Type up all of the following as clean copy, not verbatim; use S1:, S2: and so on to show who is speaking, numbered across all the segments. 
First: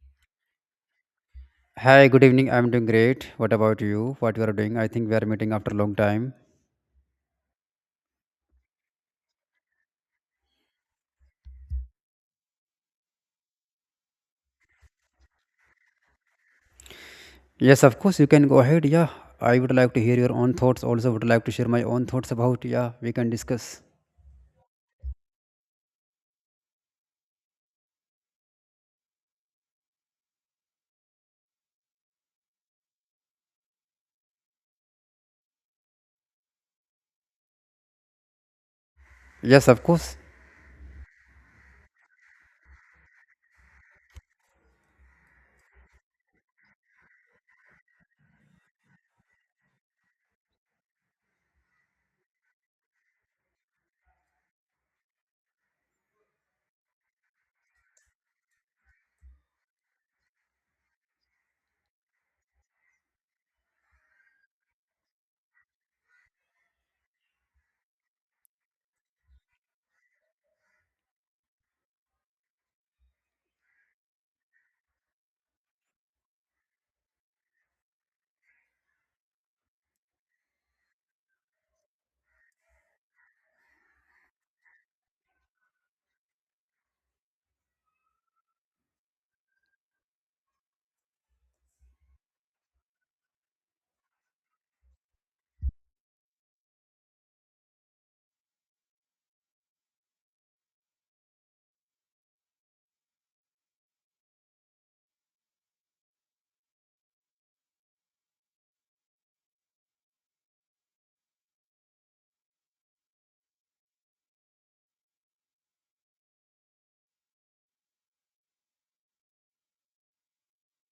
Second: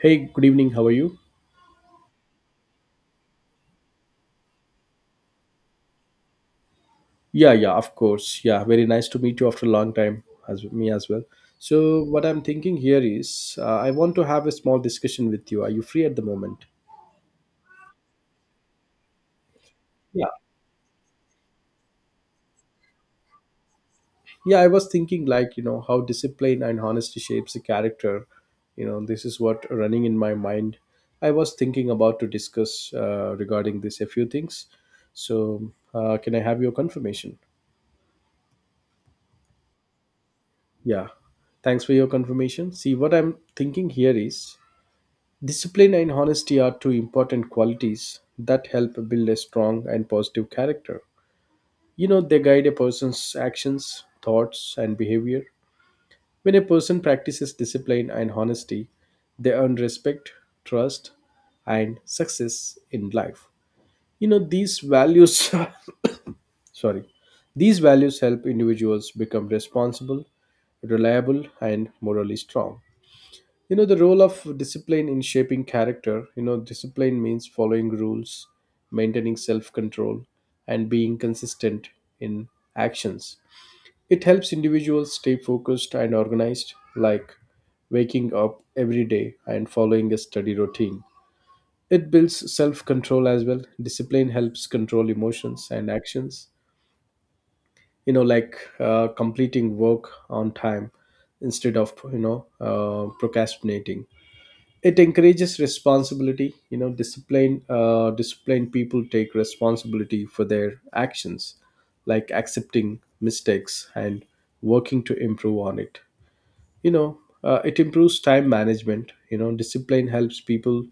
S1: Hey, good evening. How are you?
S2: Hi, good evening. I'm doing great. What about you? What you are doing? I think we are meeting after a long time.
S1: Yeah, yeah, of course. Yeah, very nice to meet you after a long time, as me as well. So, what I'm thinking here is, I want to have a small discussion with you. Are you free at the moment?
S2: Yes, of course, you can go ahead. Yeah, I would like to hear
S1: Yeah,
S2: your own thoughts. Also, would like to share my own thoughts about. Yeah, we can discuss.
S1: yeah. I was thinking, like, how discipline and honesty shapes a character. This is what running in my mind. I was thinking about to discuss regarding this a few things. So, can I have your confirmation?
S2: Yes, of course.
S1: Yeah. Thanks for your confirmation. See, what I'm thinking here is, discipline and honesty are two important qualities that help build a strong and positive character. They guide a person's actions, thoughts, and behavior. When a person practices discipline and honesty, they earn respect, trust, and success in life. These values, sorry, these values help individuals become responsible, reliable, and morally strong. The role of discipline in shaping character. Discipline means following rules, maintaining self control, and being consistent in actions. It helps individuals stay focused and organized, like waking up every day and following a study routine. It builds self control as well. Discipline helps control emotions and actions, like completing work on time instead of, you know procrastinating. It encourages responsibility. Disciplined people take responsibility for their actions, like accepting mistakes and working to improve on it. you know it improves time management. Discipline helps people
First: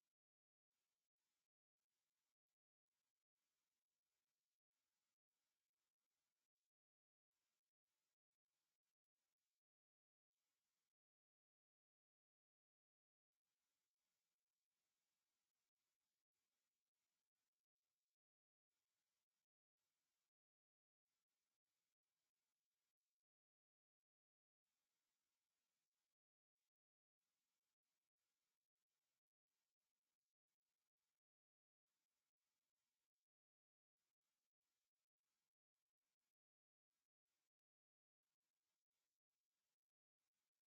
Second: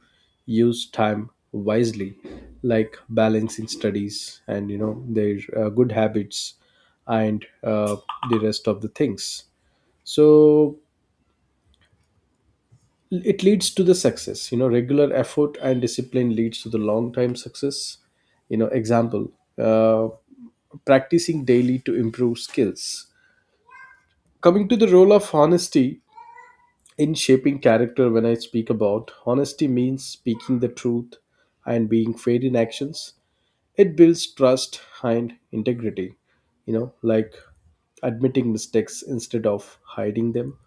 S1: use time wisely, like balancing studies and their good habits and the rest of the things. So it leads to the success. Regular effort and discipline leads to the long time success. Example: uh, practicing daily to improve skills. Coming to the role of honesty in shaping character, when I speak about honesty means speaking the truth and being fair in actions. It builds trust and integrity, like admitting mistakes instead of hiding them.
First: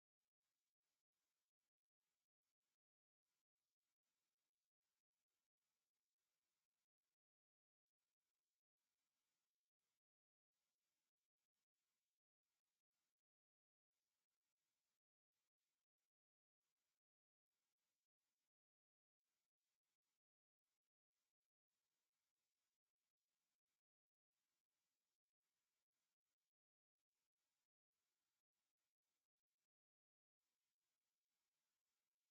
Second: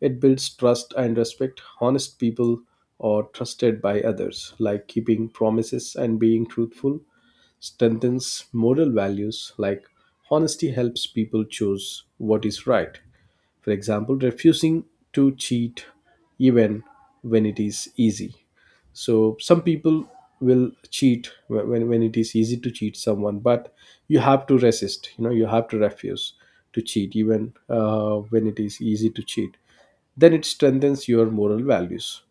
S1: It builds trust and respect. Honest people are trusted by others, like keeping promises and being truthful, strengthens moral values, like honesty helps people choose what is right. For example, refusing to cheat even when it is easy. So, some people will cheat when it is easy to cheat someone, but you have to resist, you have to refuse to cheat even when it is easy to cheat, then it strengthens your moral values.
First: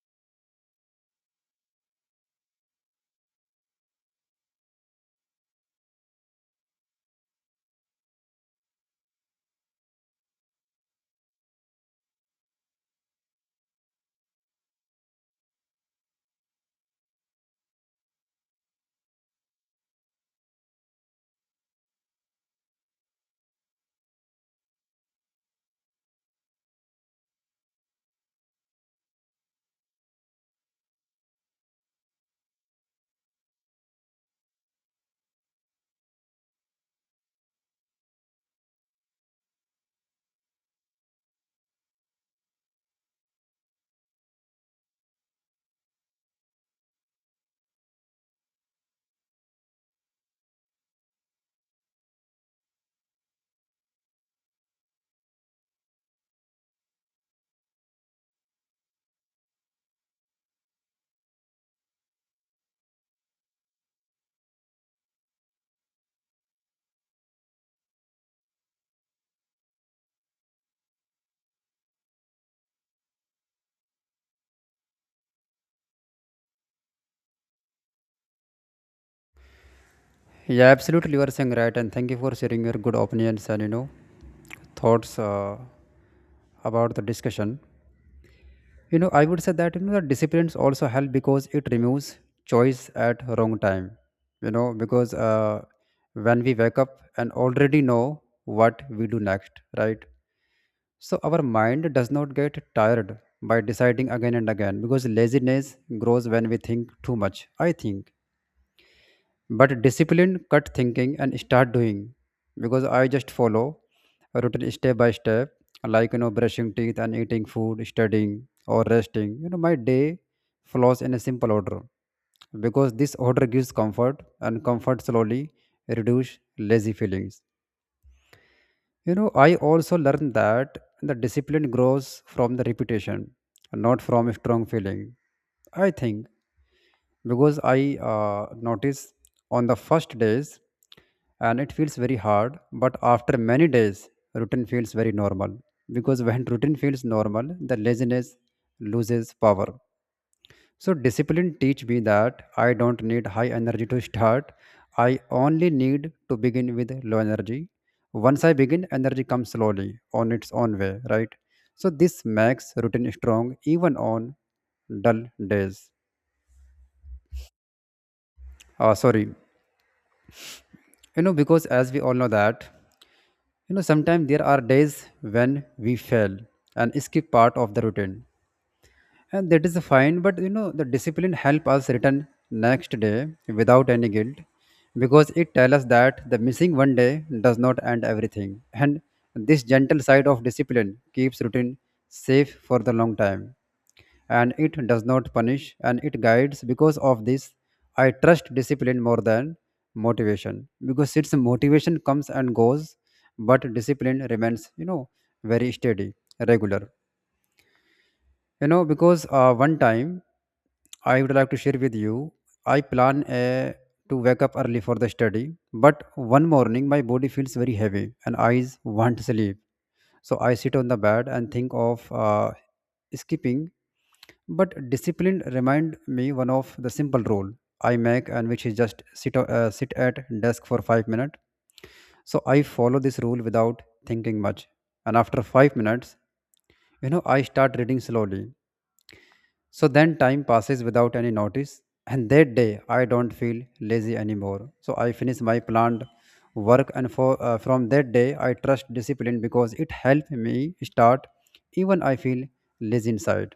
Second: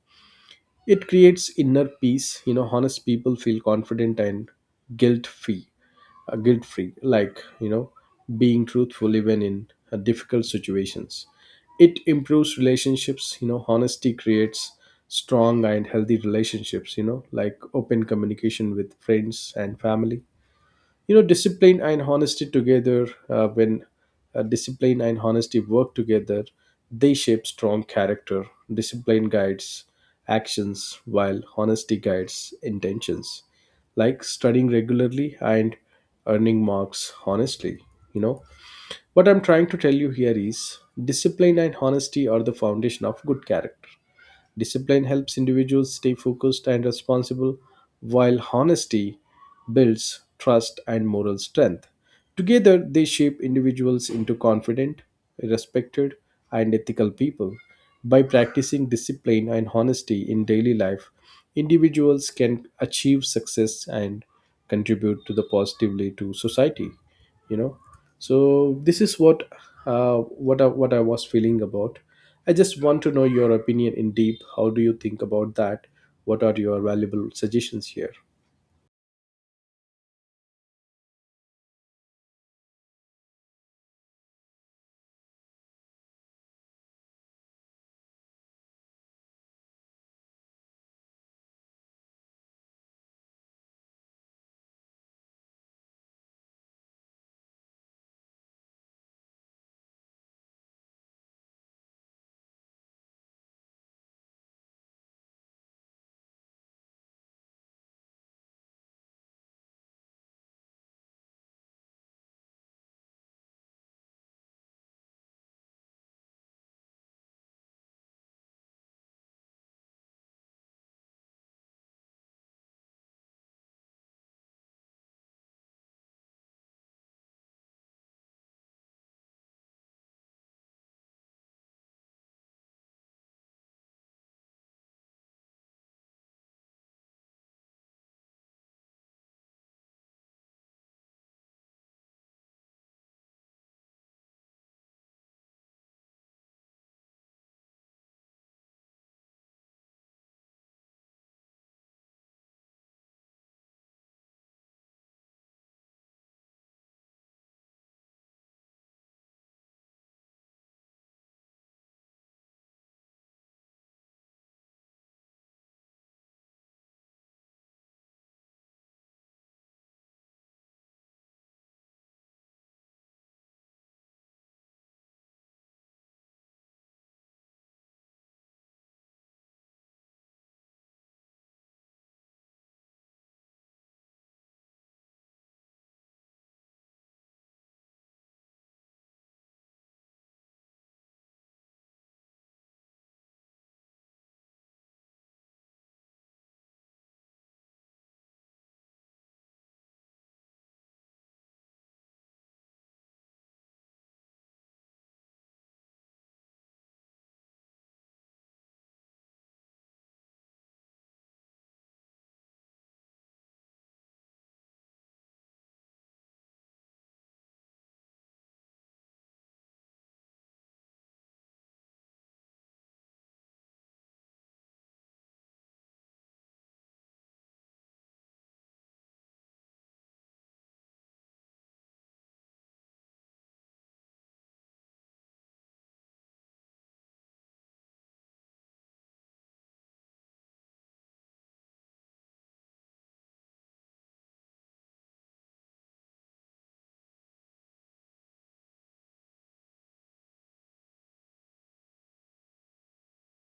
S1: It creates inner peace. Honest people feel confident and guilt free. Guilt free, like being truthful even in difficult situations. It improves relationships. Honesty creates strong and healthy relationships. Like open communication with friends and family. Discipline and honesty together, when discipline and honesty work together, they shape strong character. Discipline guides actions, while honesty guides intentions, like studying regularly and earning marks honestly. you know what I'm trying to tell you here is, discipline and honesty are the foundation of good character. Discipline helps individuals stay focused and responsible, while honesty builds trust and moral strength. Together, they shape individuals into confident, respected, and ethical people. By practicing discipline and honesty in daily life, individuals can achieve success and contribute to the positively to society. You know, so this is what I was feeling about. I just want to know your opinion in deep. How do you think about that? What are your valuable suggestions here?
S2: Yeah, absolutely. You are saying right, and thank you for sharing your good opinions and thoughts about the discussion. I would say that the disciplines also help, because it removes choice at wrong time, because when we wake up and already know what we do next, right? So our mind does not get tired by deciding again and again, because laziness grows when we think too much, I think. But discipline, cut thinking, and start doing. Because I just follow a routine step by step, like brushing teeth and eating food, studying or resting. You know, my day flows in a simple order, because this order gives comfort, and comfort slowly reduce lazy feelings. You know, I also learned that the discipline grows from the repetition, not from a strong feeling. I think, because I notice on the first days and it feels very hard, but after many days, routine feels very normal, because when routine feels normal, the laziness loses power. So discipline teach me that I don't need high energy to start. I only need to begin with low energy. Once I begin, energy comes slowly on its own way, right? So this makes routine strong even on dull days. Uh, sorry, you know, because as we all know that sometimes there are days when we fail and skip part of the routine, and that is fine, but you know the discipline help us return next day without any guilt, because it tells us that the missing one day does not end everything. And this gentle side of discipline keeps routine safe for the long time, and it does not punish and it guides. Because of this, I trust discipline more than motivation, because its motivation comes and goes, but discipline remains, you know, very steady, regular. You know, because one time I would like to share with you, I plan to wake up early for the study, but one morning my body feels very heavy and eyes want sleep. So I sit on the bed and think of skipping, but discipline remind me one of the simple rule I make, and which is just sit at desk for 5 minutes. So I follow this rule without thinking much. And after 5 minutes, you know, I start reading slowly. So then time passes without any notice, and that day I don't feel lazy anymore. So I finish my planned work, and from that day I trust discipline because it helped me start. Even I feel lazy inside,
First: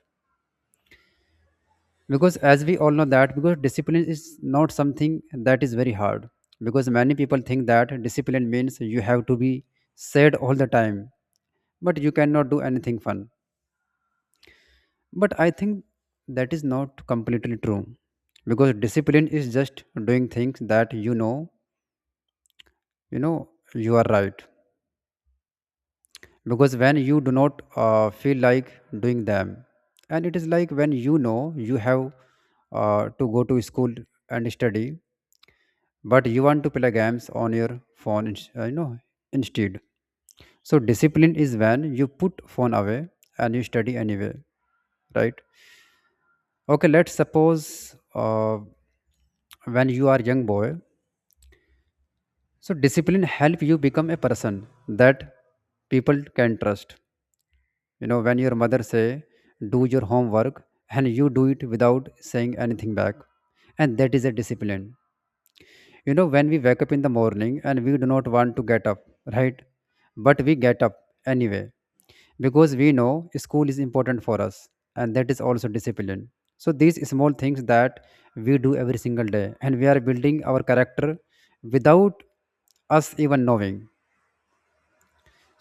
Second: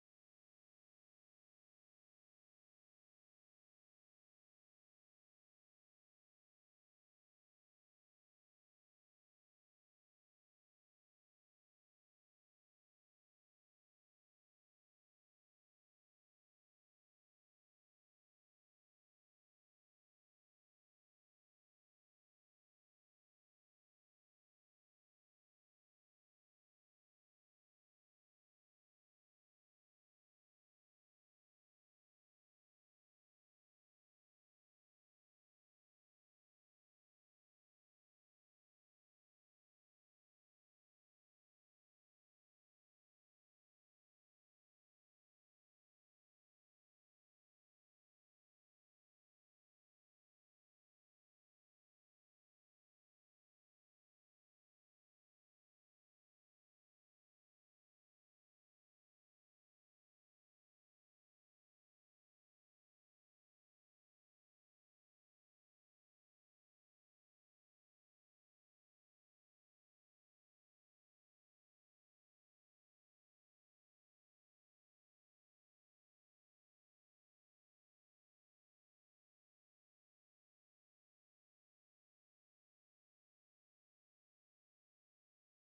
S2: because, as we all know, that because discipline is not something that is very hard. Because many people think that discipline means you have to be sad all the time, but you cannot do anything fun. But I think that is not completely true, because discipline is just doing things that you know, you are right. Because when you do not feel like doing them, and it is like when you know you have to go to school and study, but you want to play games on your phone, instead. So discipline is when you put phone away and you study anyway, right? Okay, let's suppose when you are young boy. So discipline help you become a person that people can trust. You know, when your mother say, do your homework and you do it without saying anything back. And that is a discipline. You know, when we wake up in the morning and we do not want to get up, right? But we get up anyway, because we know school is important for us, and that is also discipline. So these small things that we do every single day, and we are building our character without us even knowing.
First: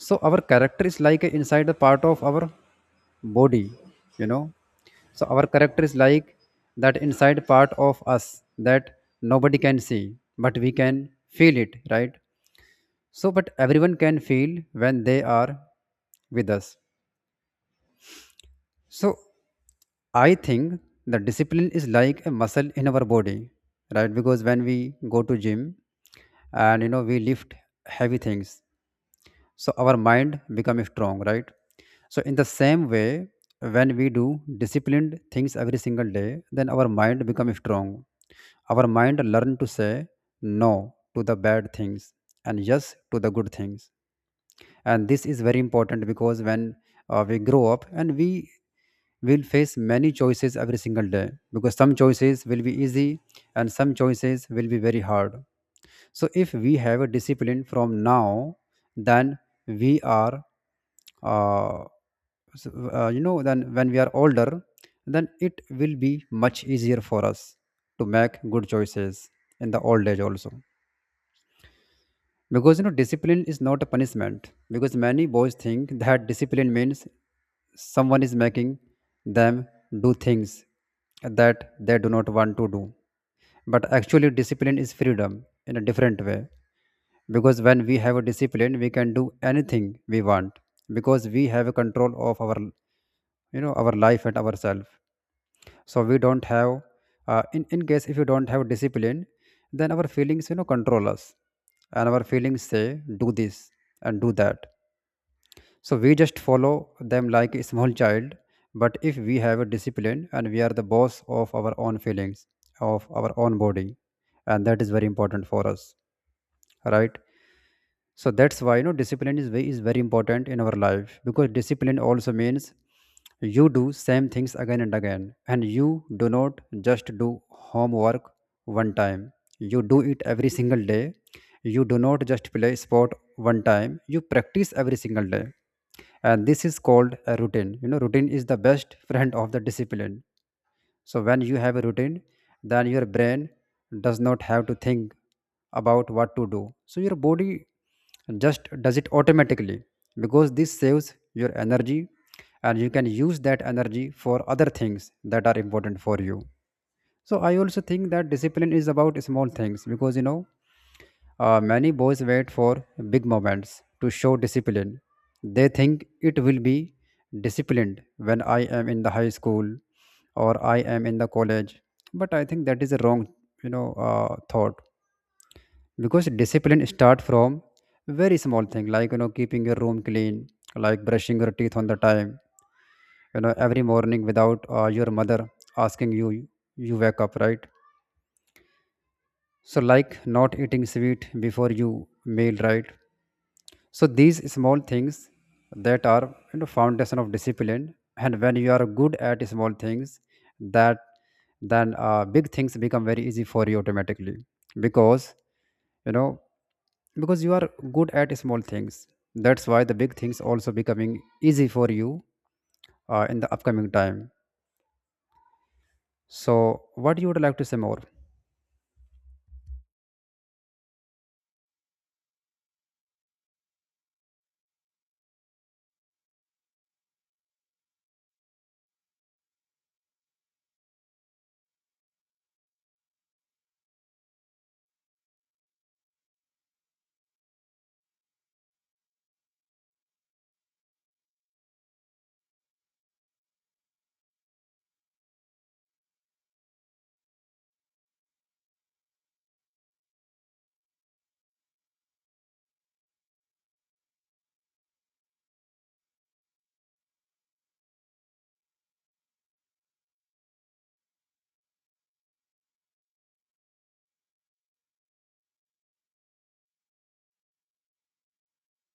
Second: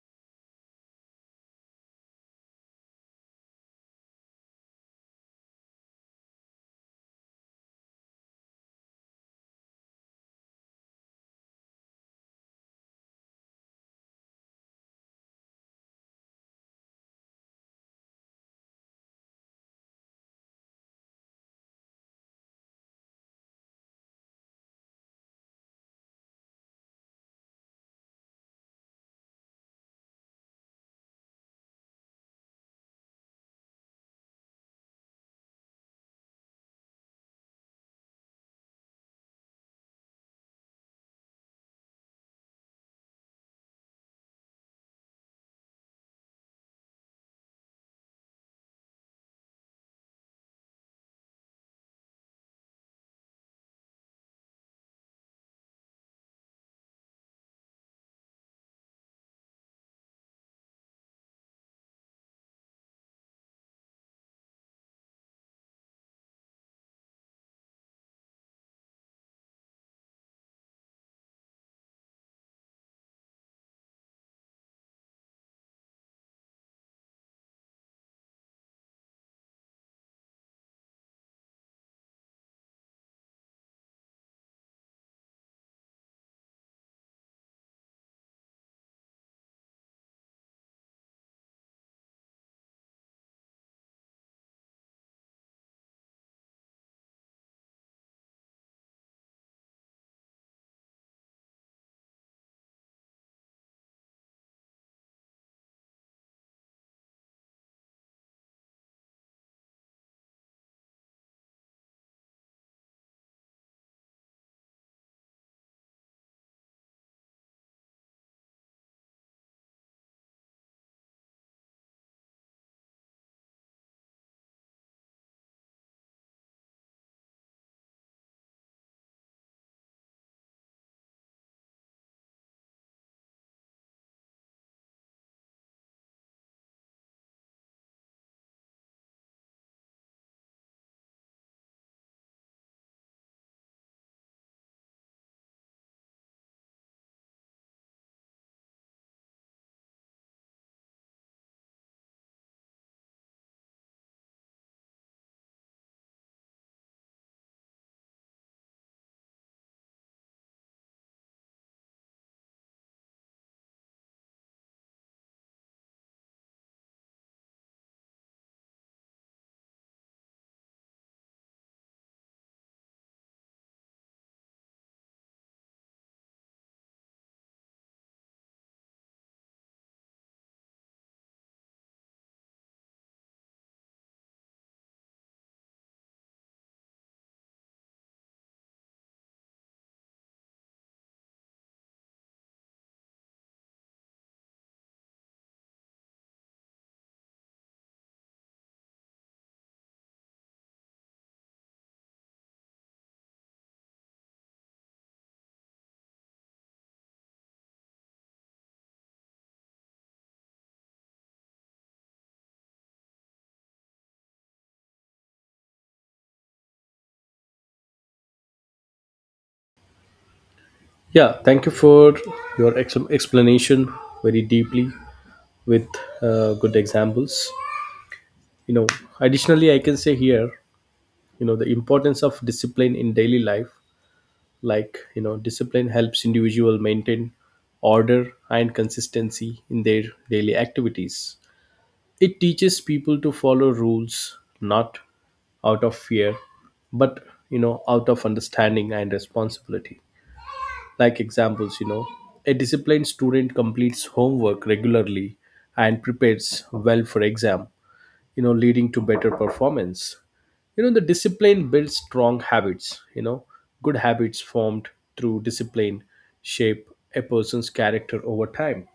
S2: So our character is like a inside the part of our body, you know. So our character is like that inside part of us that nobody can see, but we can feel it, right? So but everyone can feel when they are with us. So I think the discipline is like a muscle in our body, right? Because when we go to gym and you know we lift heavy things, so our mind becomes strong, right? So in the same way, when we do disciplined things every single day, then our mind becomes strong. Our mind learn to say no to the bad things and yes to the good things. And this is very important, because when we grow up and we will face many choices every single day, because some choices will be easy and some choices will be very hard. So if we have a discipline from now, then we are uh, s- you know, then when we are older, then it will be much easier for us to make good choices in the old age also. Because you know discipline is not a punishment, because many boys think that discipline means someone is making them do things that they do not want to do, but actually discipline is freedom in a different way. Because when we have a discipline, we can do anything we want, because we have a control of our, you know, our life and ourselves. So we don't have in case if you don't have discipline, then our feelings you know control us, and our feelings say do this and do that, so we just follow them like a small child. But if we have a discipline, and we are the boss of our own feelings, of our own body, and that is very important for us, right? So that's why you know discipline is very important in our life, because discipline also means you do same things again and again, and you do not just do homework one time, you do it every single day. You do not just play sport one time, you practice every single day. And this is called a routine. You know, routine is the best friend of the discipline. So when you have a routine, then your brain does not have to think about what to do. So your body just does it automatically, because this saves your energy, and you can use that energy for other things that are important for you. So I also think that discipline is about small things, because you know many boys wait for big moments to show discipline. They think it will be disciplined when I am in the high school or I am in the college. But I think that is a wrong, thought, because discipline starts from very small thing, like you know keeping your room clean, like brushing your teeth on the time, you know, every morning without your mother asking you, you wake up, right. So like not eating sweet before you meal, right? So these small things that are, you know, foundation of discipline, and when you are good at small things, that then big things become very easy for you automatically, because you know, because you are good at small things. That's why the big things also becoming easy for you in the upcoming time. So what you would like to say more?
S1: Yeah, thank you for your explanation very deeply with good examples. You know, Additionally, I can say here, the importance of discipline in daily life. Like, discipline helps individual maintain order and consistency in their daily activities. It teaches people to follow rules not out of fear, but, out of understanding and responsibility. Like examples, a disciplined student completes homework regularly and prepares well for exam, leading to better performance. The discipline builds strong habits. Good habits formed through discipline shape a person's character over time.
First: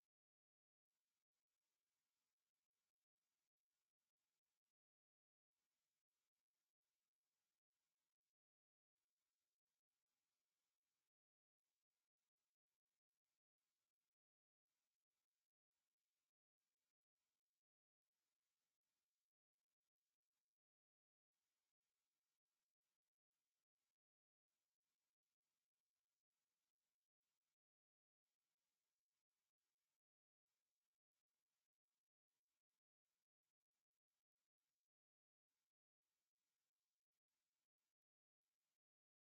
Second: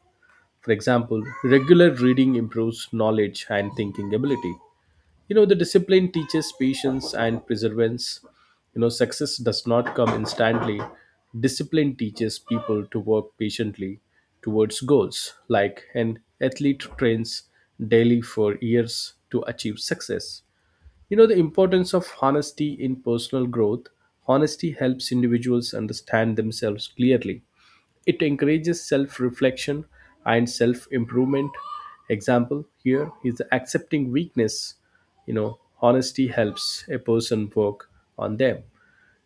S1: For example, regular reading improves knowledge and thinking ability. The discipline teaches patience and perseverance. Success does not come instantly. Discipline teaches people to work patiently towards goals, like an athlete trains daily for years to achieve success. The importance of honesty in personal growth. Honesty helps individuals understand themselves clearly. It encourages self reflection and self improvement. Example here is accepting weakness. Honesty helps a person work on them.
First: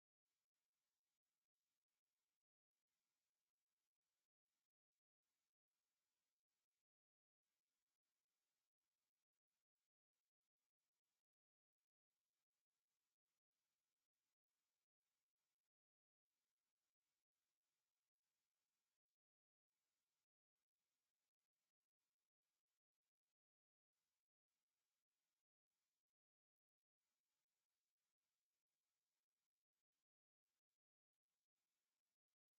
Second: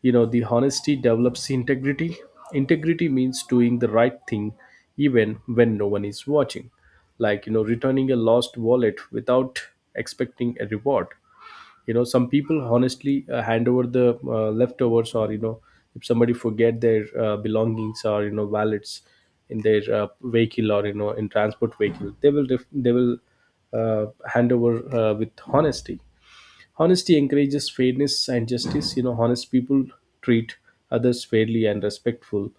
S1: The honesty develops integrity. Integrity means doing the right thing even when no one is watching, like, returning a lost wallet without expecting a reward. Some people honestly hand over the leftovers, or if somebody forget their belongings or wallets in their vehicle or in transport vehicle, they will hand over, with honesty. Honesty encourages fairness and justice. Honest people treat others fairly and respectful,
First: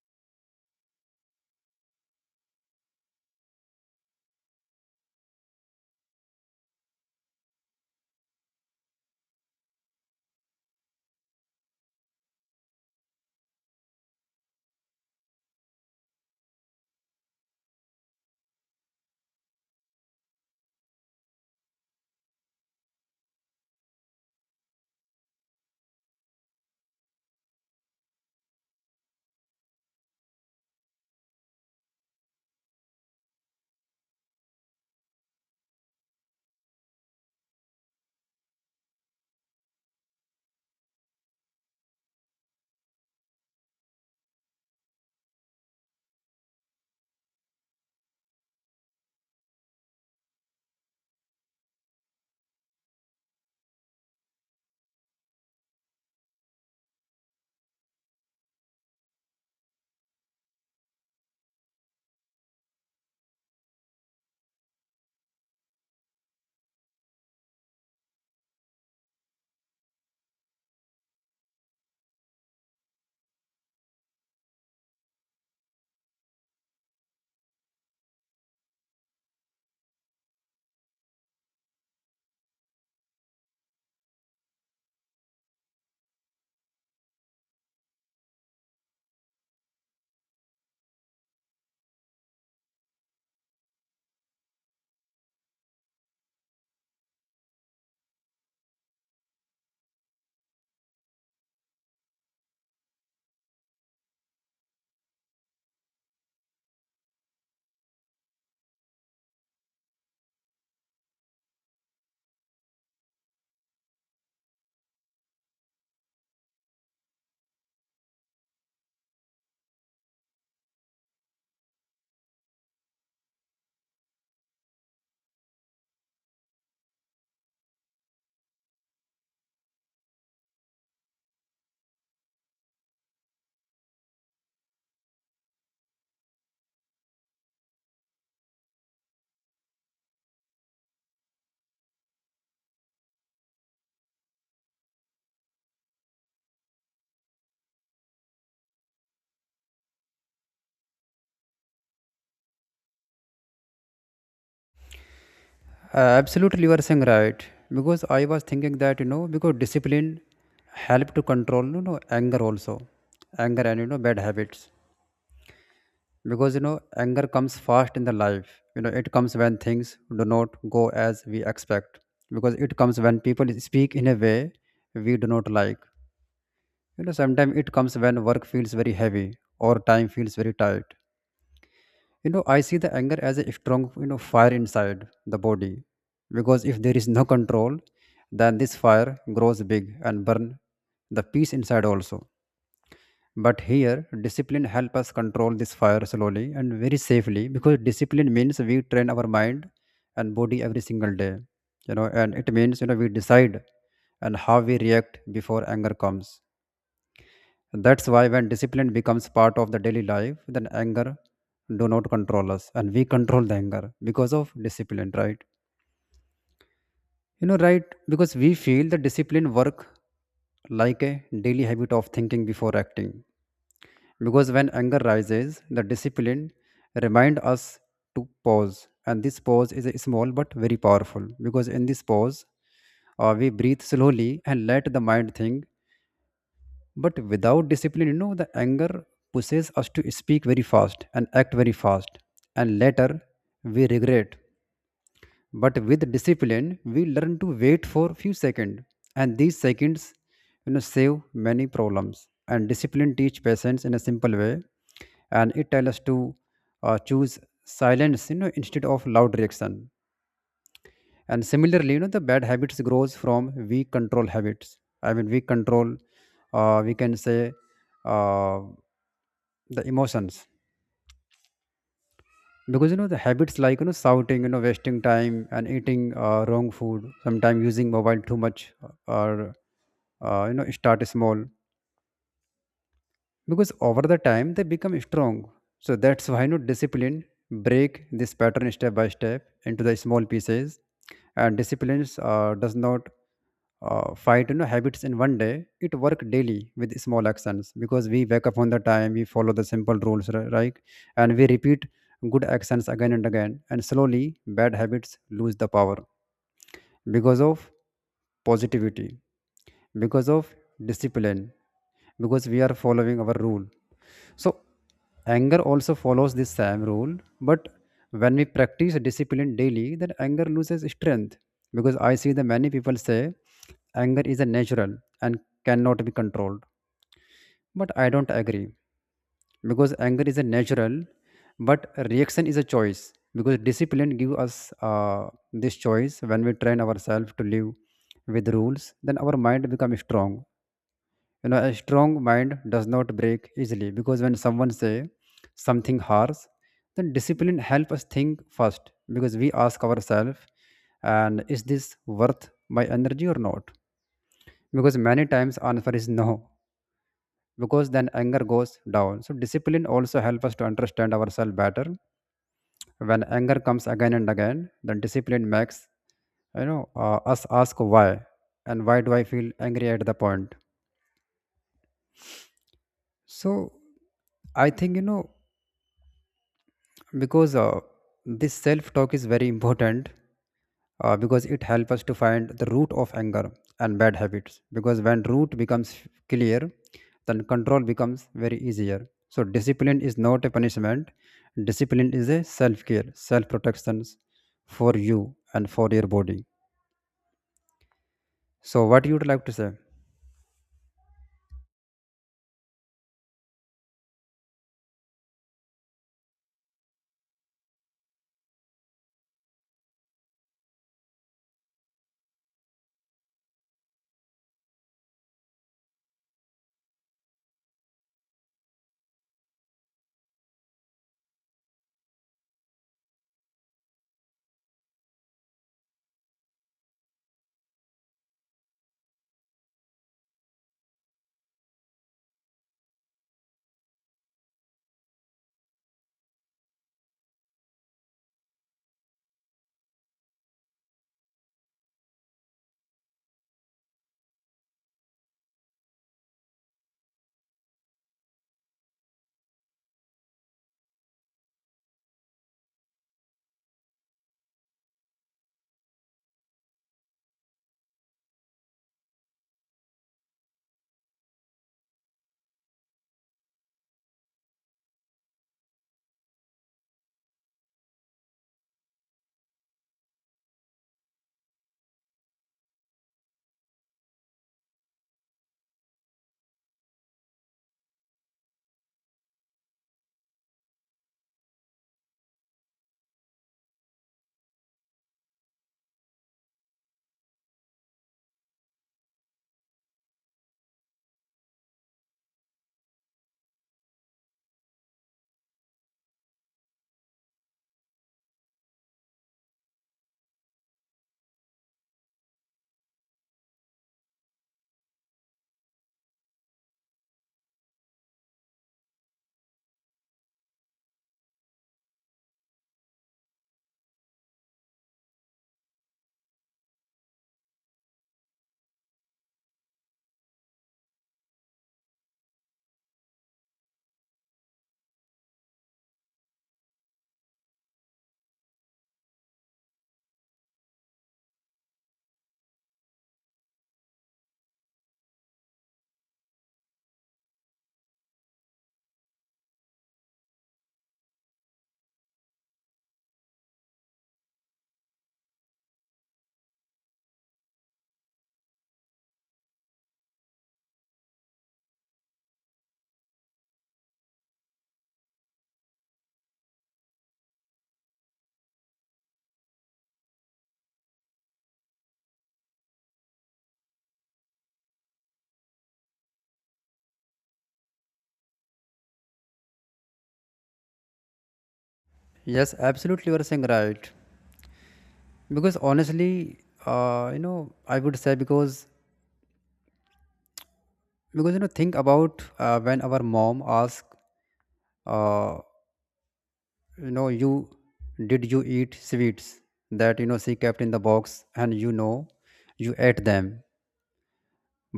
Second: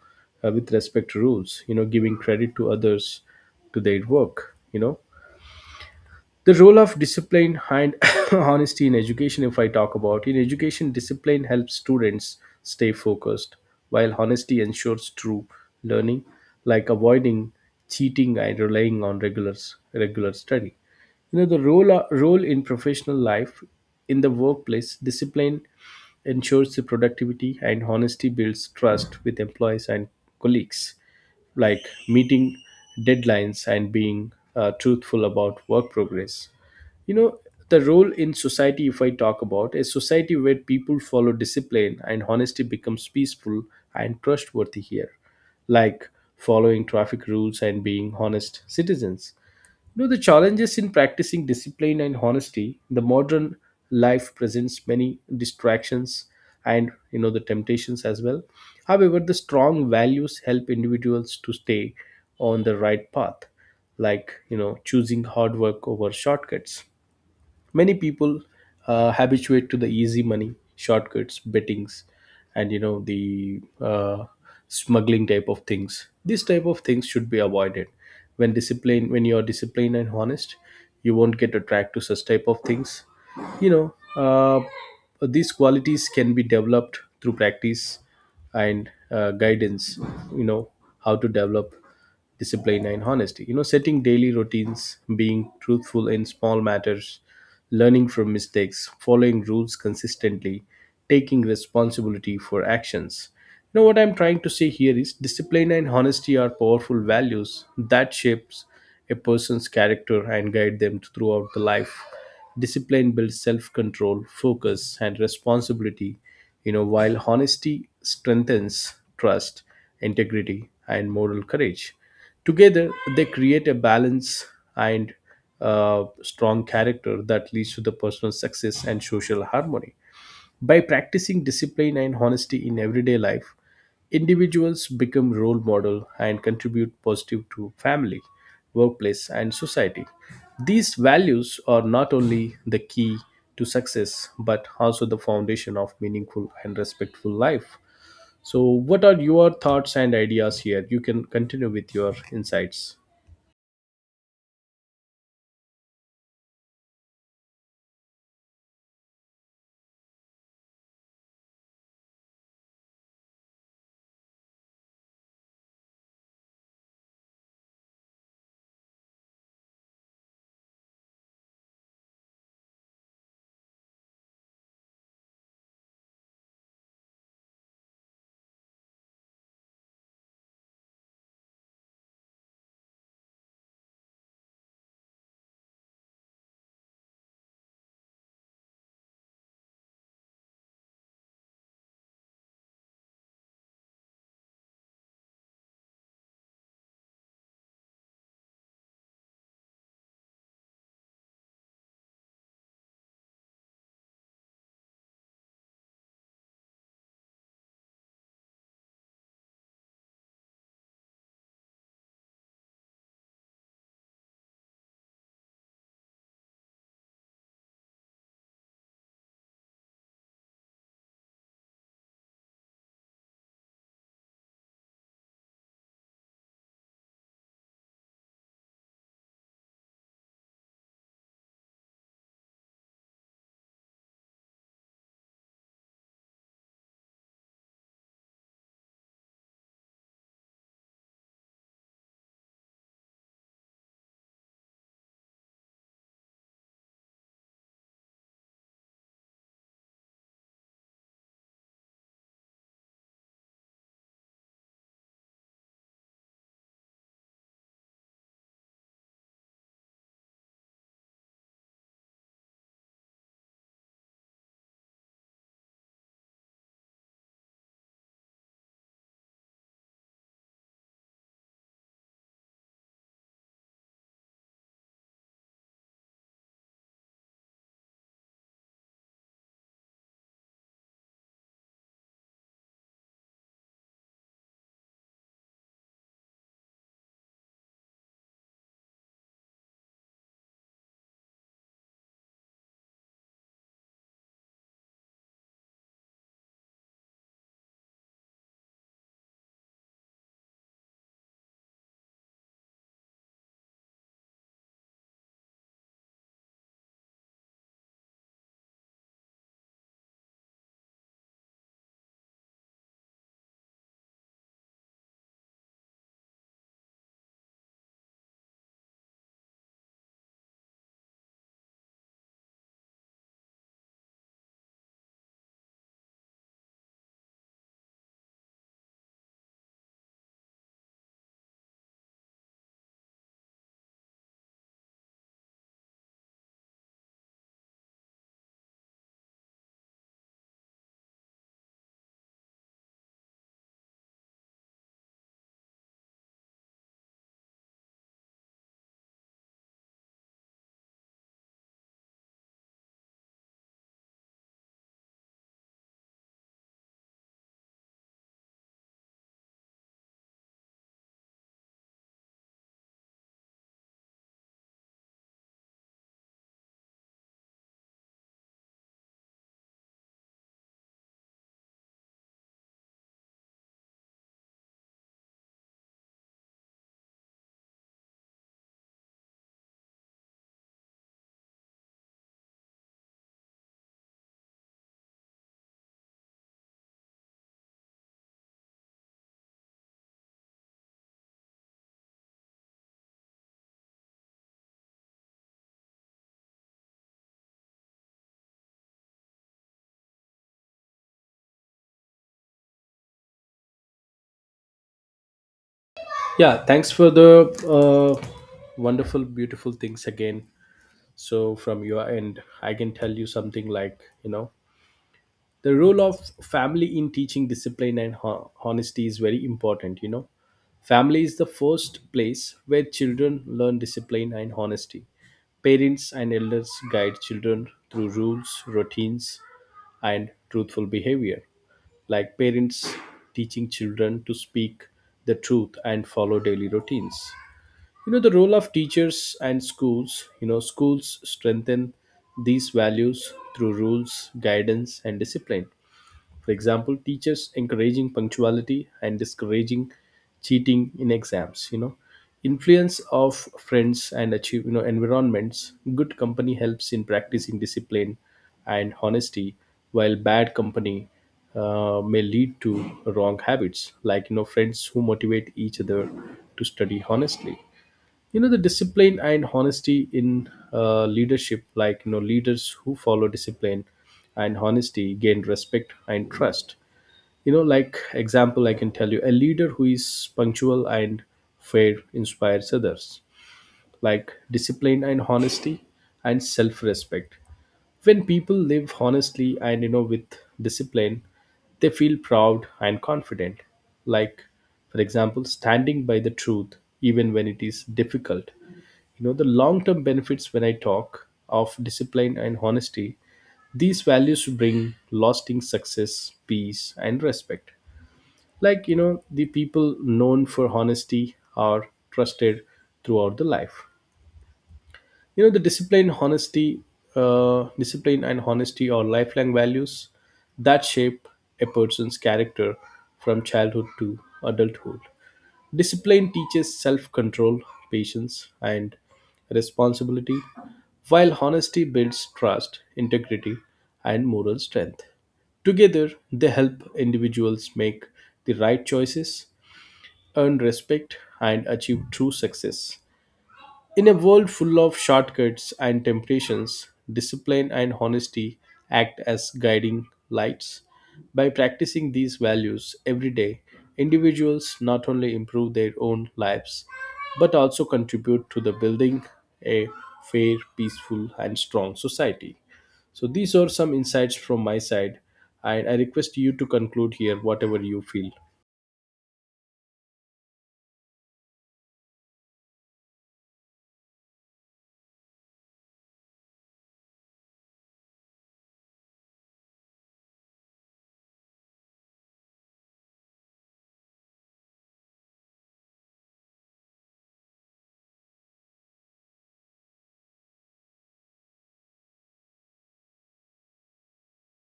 S1: with respect to rules. Giving credit to others to their work. The role of discipline and honesty in education. If I talk about in education, discipline helps students stay focused, while honesty ensures true learning, like avoiding cheating and relying on regular study. The role in professional life. In the workplace, discipline ensures the productivity and honesty builds trust with employees and colleagues, like meeting deadlines and being truthful about work progress. you know the role in society. If I talk about a society where people follow discipline and honesty, becomes peaceful and trustworthy here, like following traffic rules and being honest citizens. Though the challenges in practicing discipline and honesty, the modern life presents many distractions and the temptations as well. However, the strong values help individuals to stay on the right path, like choosing hard work over shortcuts. Many people habituate to the easy money, shortcuts, bettings, and the smuggling type of things. These type of things should be avoided. When you are disciplined and honest, you won't get attracted to such type of things. You know, these qualities can be developed through practice and guidance. You know how to develop discipline and honesty: setting daily routines, being truthful in small matters, learning from mistakes, following rules consistently, taking responsibility for actions. What I'm trying to say here is, discipline and honesty are powerful values that shapes a person's character and guide them throughout the life. Discipline builds self-control, focus, and responsibility. While honesty strengthens trust, integrity, and moral courage. Together, they create a balance and strong character that leads to the personal success and social harmony. By practicing discipline and honesty in everyday life, individuals become role model and contribute positive to family, workplace and society. These values are not only the key to success but also the foundation of meaningful and respectful life. So what are your thoughts and ideas here? You can continue with your insights.
S2: Absolutely, you are saying right. Because I was thinking that you know, because discipline help to control you know anger also, anger and you know bad habits. Because you know anger comes fast in the life. You know it comes when things do not go as we expect. Because it comes when people speak in a way we do not like. You know sometimes it comes when work feels very heavy or time feels very tight. You know, I see the anger as a strong, you know, fire inside the body, because if there is no control, then this fire grows big and burn the peace inside also. But here discipline help us control this fire slowly and very safely, because discipline means we train our mind and body every single day. You know, and it means, you know, we decide and how we react before anger comes. That's why when discipline becomes part of the daily life, then anger do not control us, and we control the anger because of discipline, right? You know, right? Because we feel the discipline work like a daily habit of thinking before acting. Because when anger rises, the discipline remind us to pause. And this pause is a small but very powerful because in this pause, we breathe slowly and let the mind think. But without discipline, you know, the anger pushes us to speak very fast and act very fast, and later we regret. But with discipline, we learn to wait for few seconds, and these seconds, save many problems. And discipline teach patience in a simple way, and it tells us to choose silence, instead of loud reaction. And similarly, the bad habits grows from weak control habits. I mean weak control, we can say, uh, the emotions. Because the habits like, shouting, wasting time and eating wrong food, sometimes using mobile too much or start small because over the time they become strong. So that's why no discipline break this pattern step by step into the small pieces. And disciplines does not fight, habits in one day. It work daily with small actions because we wake up on the time, we follow the simple rules, right. And we repeat good actions again and again, and slowly bad habits lose the power because of positivity, because of discipline, because we are following our rule. So, anger also follows this same rule, but when we practice discipline daily, then anger loses strength. Because I see the many people say anger is a natural and cannot be controlled, but I don't agree because anger is a natural but reaction is a choice. Because discipline give us this choice. When we train ourselves to live with rules, then our mind become strong. You know, a strong mind does not break easily, because when someone say something harsh, then discipline help us think first, because we ask ourselves, and is this worth my energy or not? Because many times answer is no, because then anger goes down. So discipline also helps us to understand ourselves better. When anger comes again and again, then discipline makes, us ask why, and why do I feel angry at the point. So I think, because this self talk is very important, because it helps us to find the root of anger and bad habits. Because when root becomes clear, then control becomes very easier. So discipline is not a punishment. Discipline is a self care, self protections for you and for your body. So what you would like to say?
S1: Yeah, thanks for the wonderful beautiful things again. So, from your end, I can tell you something like, the role of family in teaching discipline and honesty is very important. Family is the first place where children learn discipline and honesty. Parents and elders guide children through rules, routines, and truthful behavior, like parents teaching children to speak the truth and follow daily routines. The role of teachers and schools. Schools strengthen these values through rules, guidance, and discipline. For example, teachers encouraging punctuality and discouraging cheating in exams. Influence of friends and achieve environments. Good company helps in practicing discipline and honesty, while bad company may lead to wrong habits, like friends who motivate each other to study honestly. The discipline and honesty in leadership, like leaders who follow discipline and honesty gain respect and trust. Like example, I can tell you a leader who is punctual and fair inspires others, like discipline and honesty and self-respect. When people live honestly and with discipline, they feel proud and confident, like for example standing by the truth even when it is difficult. The long term benefits when I talk of discipline and honesty, these values bring lasting success, peace, and respect, like the people known for honesty are trusted throughout the life. The discipline honesty Discipline and honesty are lifelong values that shape a person's character from childhood to adulthood. Discipline teaches self-control, patience, and responsibility, while honesty builds trust, integrity, and moral strength. Together, they help individuals make the right choices, earn respect, and achieve true success. In a world full of shortcuts and temptations, discipline and honesty act as guiding lights. By practicing these values every day, individuals not only improve their own lives but also contribute to the building a fair, peaceful, and strong society. So these are some insights from my side, and I request you to conclude here whatever you feel.
S2: Yes, absolutely, you are saying right. Because honestly, I would say, because think about, when our mom asks, uh, you, did you eat sweets that, she kept in the box, and you ate them?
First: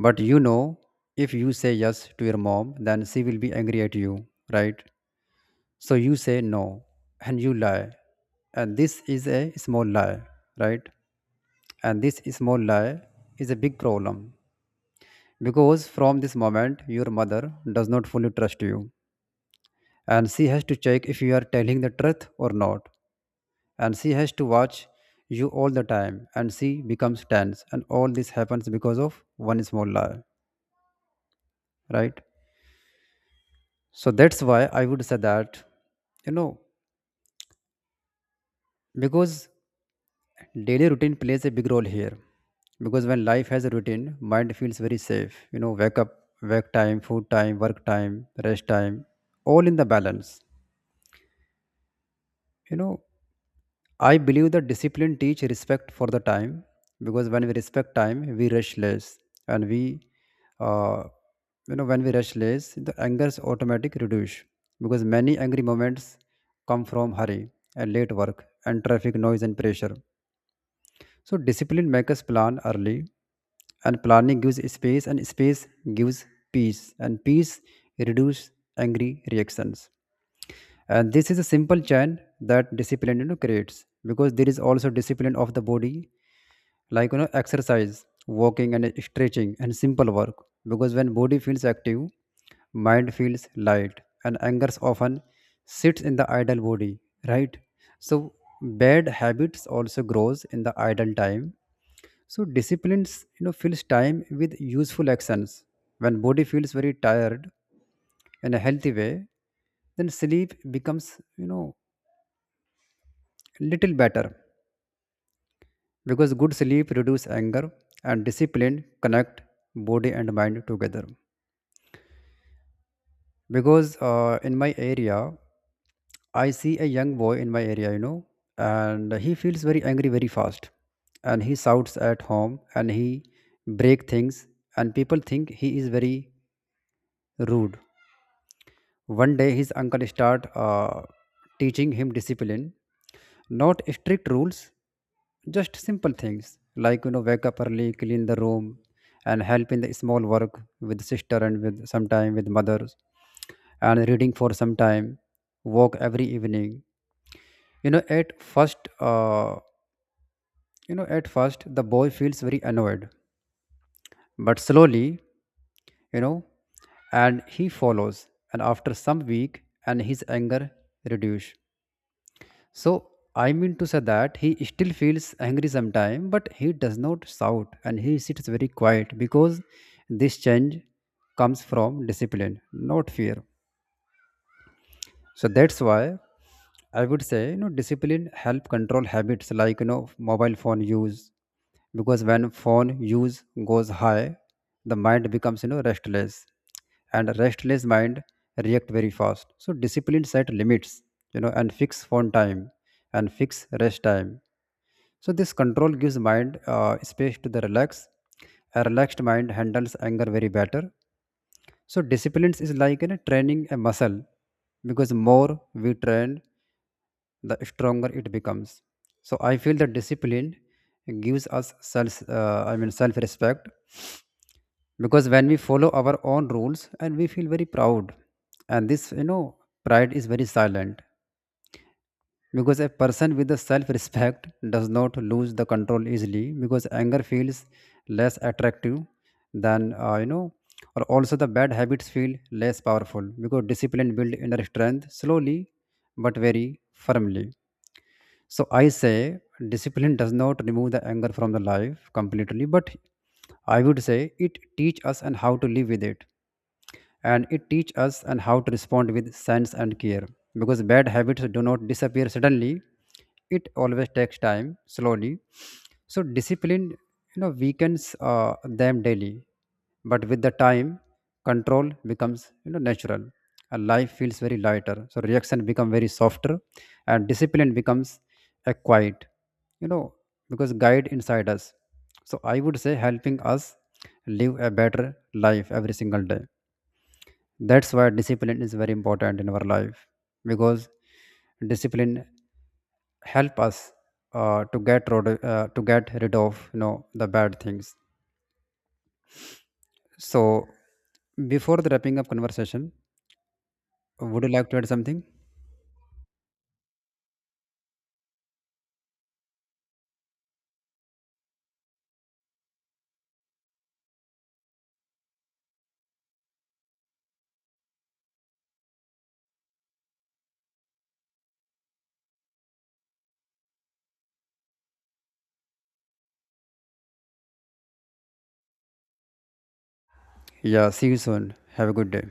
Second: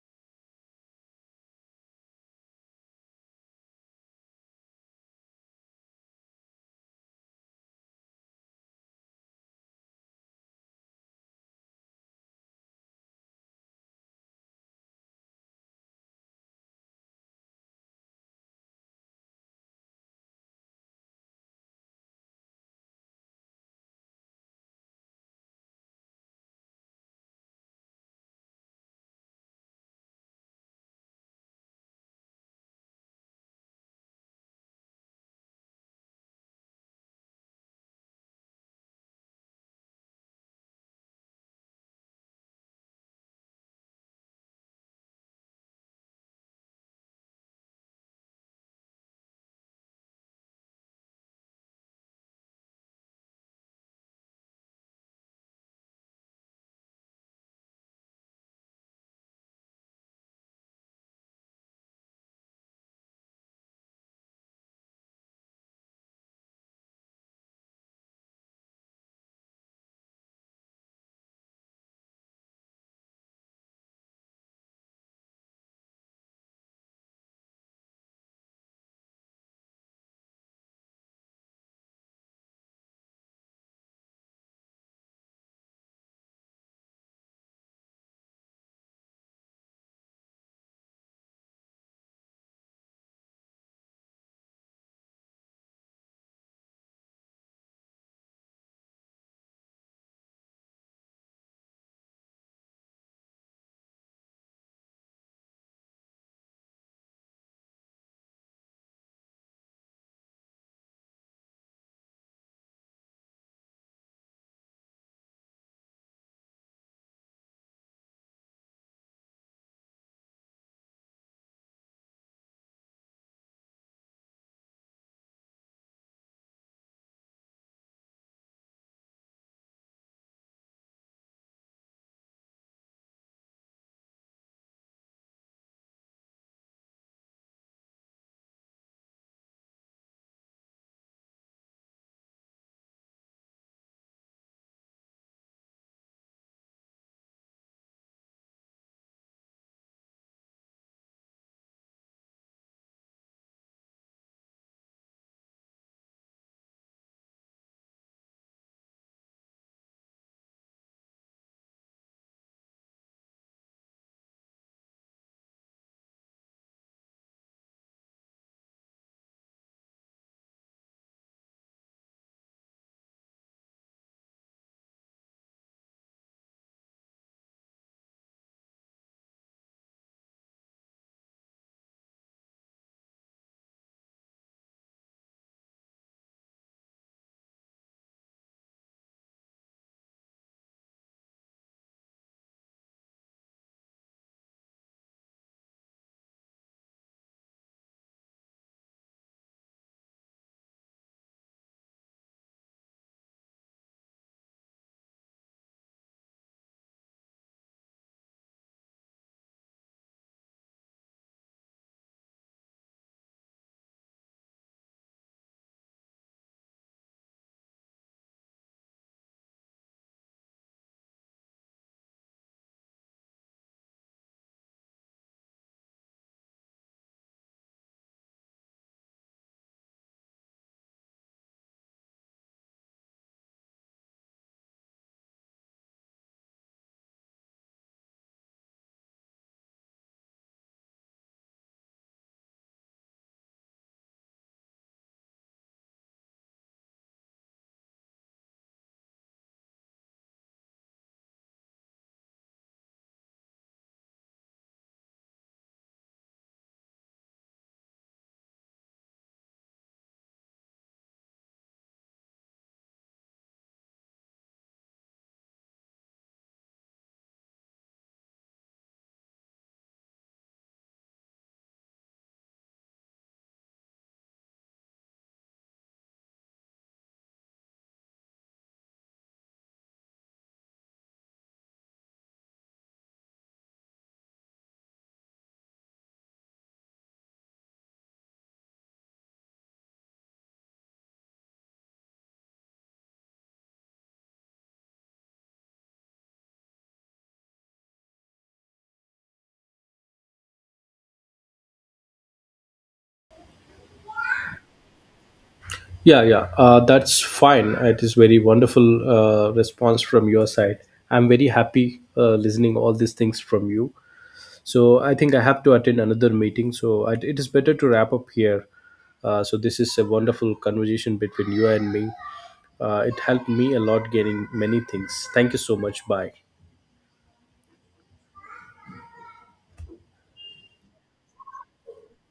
S2: But, if you say yes to your mom, then she will be angry at you, right? So you say no and you lie, and this is a small lie, right? And this small lie is a big problem, because from this moment your mother does not fully trust you, and she has to check if you are telling the truth or not, and she has to watch you all the time, and she becomes tense, and all this happens because of one small lie, right? So that's why I would say that, you know because daily routine plays a big role here. Because when life has a routine, mind feels very safe. You know, wake up, wake time, food time, work time, rest time, all in the balance. You know, I believe that discipline teach respect for the time, because when we respect time, we rush less, and uh, when we rush less, the anger's automatic reduce, because many angry moments come from hurry and late work and traffic noise and pressure. So discipline makes us plan early, and planning gives space, and space gives peace, and peace reduce angry reactions. And this is a simple chain that discipline, creates. Because there is also discipline of the body, like, exercise, walking and stretching and simple work. Because when body feels active, mind feels light, and anger often sits in the idle body, right? So bad habits also grows in the idle time. So disciplines, fills time with useful actions. When body feels very tired in a healthy way, then sleep becomes, little better, because good sleep reduce anger, and discipline connect body and mind together. Because in my area, I see a young boy in my area, and he feels very angry very fast. And he shouts at home, and he break things, and people think he is very rude. One day, his uncle started teaching him discipline, not strict rules, just simple things like, wake up early, clean the room, and help in the small work with sister and with sometime with mothers, and reading for some time, walk every evening. You know, at first, uh, at first the boy feels very annoyed, but slowly, you know, and he follows, and after some week, and his anger reduce. So I mean to say that he still feels angry sometimes, but he does not shout and he sits very quiet, because this change comes from discipline, not fear. So that's why I would say, discipline help control habits like, mobile phone use. Because when phone use goes high, the mind becomes, restless. And restless mind react very fast. So discipline set limits, and fix phone time and fix rest time. So this control gives mind space to the relax. A relaxed mind handles anger very better. So disciplines is like, training a muscle, because more we train, the stronger it becomes. So I feel that discipline gives us self-respect, because when we follow our own rules, and we feel very proud, and this, pride is very silent, because a person with the self-respect does not lose the control easily, because anger feels less attractive than, or also the bad habits feel less powerful, because discipline build inner strength slowly but very firmly. So I say discipline does not remove the anger from the life completely, but I would say it teach us and how to live with it, and it teach us and how to respond with sense and care. Because bad habits do not disappear suddenly, it always takes time slowly. So discipline, weakens them daily, but with the time, control becomes, natural, and life feels very lighter, so reaction become very softer, and discipline becomes a quiet, you know because guide inside us. So I would say, helping us live a better life every single day. That's why discipline is very important in our life, because discipline help us to get rid of, the bad things. So before the wrapping up conversation, would you like to add something?
S1: Yeah, yeah, that's fine. It is very wonderful response from your side. I'm very happy listening all these things from you. So I think I have to attend another meeting. So it is better to wrap up here. So this is a wonderful conversation between you and me. It helped me a lot getting many things. Thank you so much. Bye.
S2: Yeah. See you soon. Have a good day.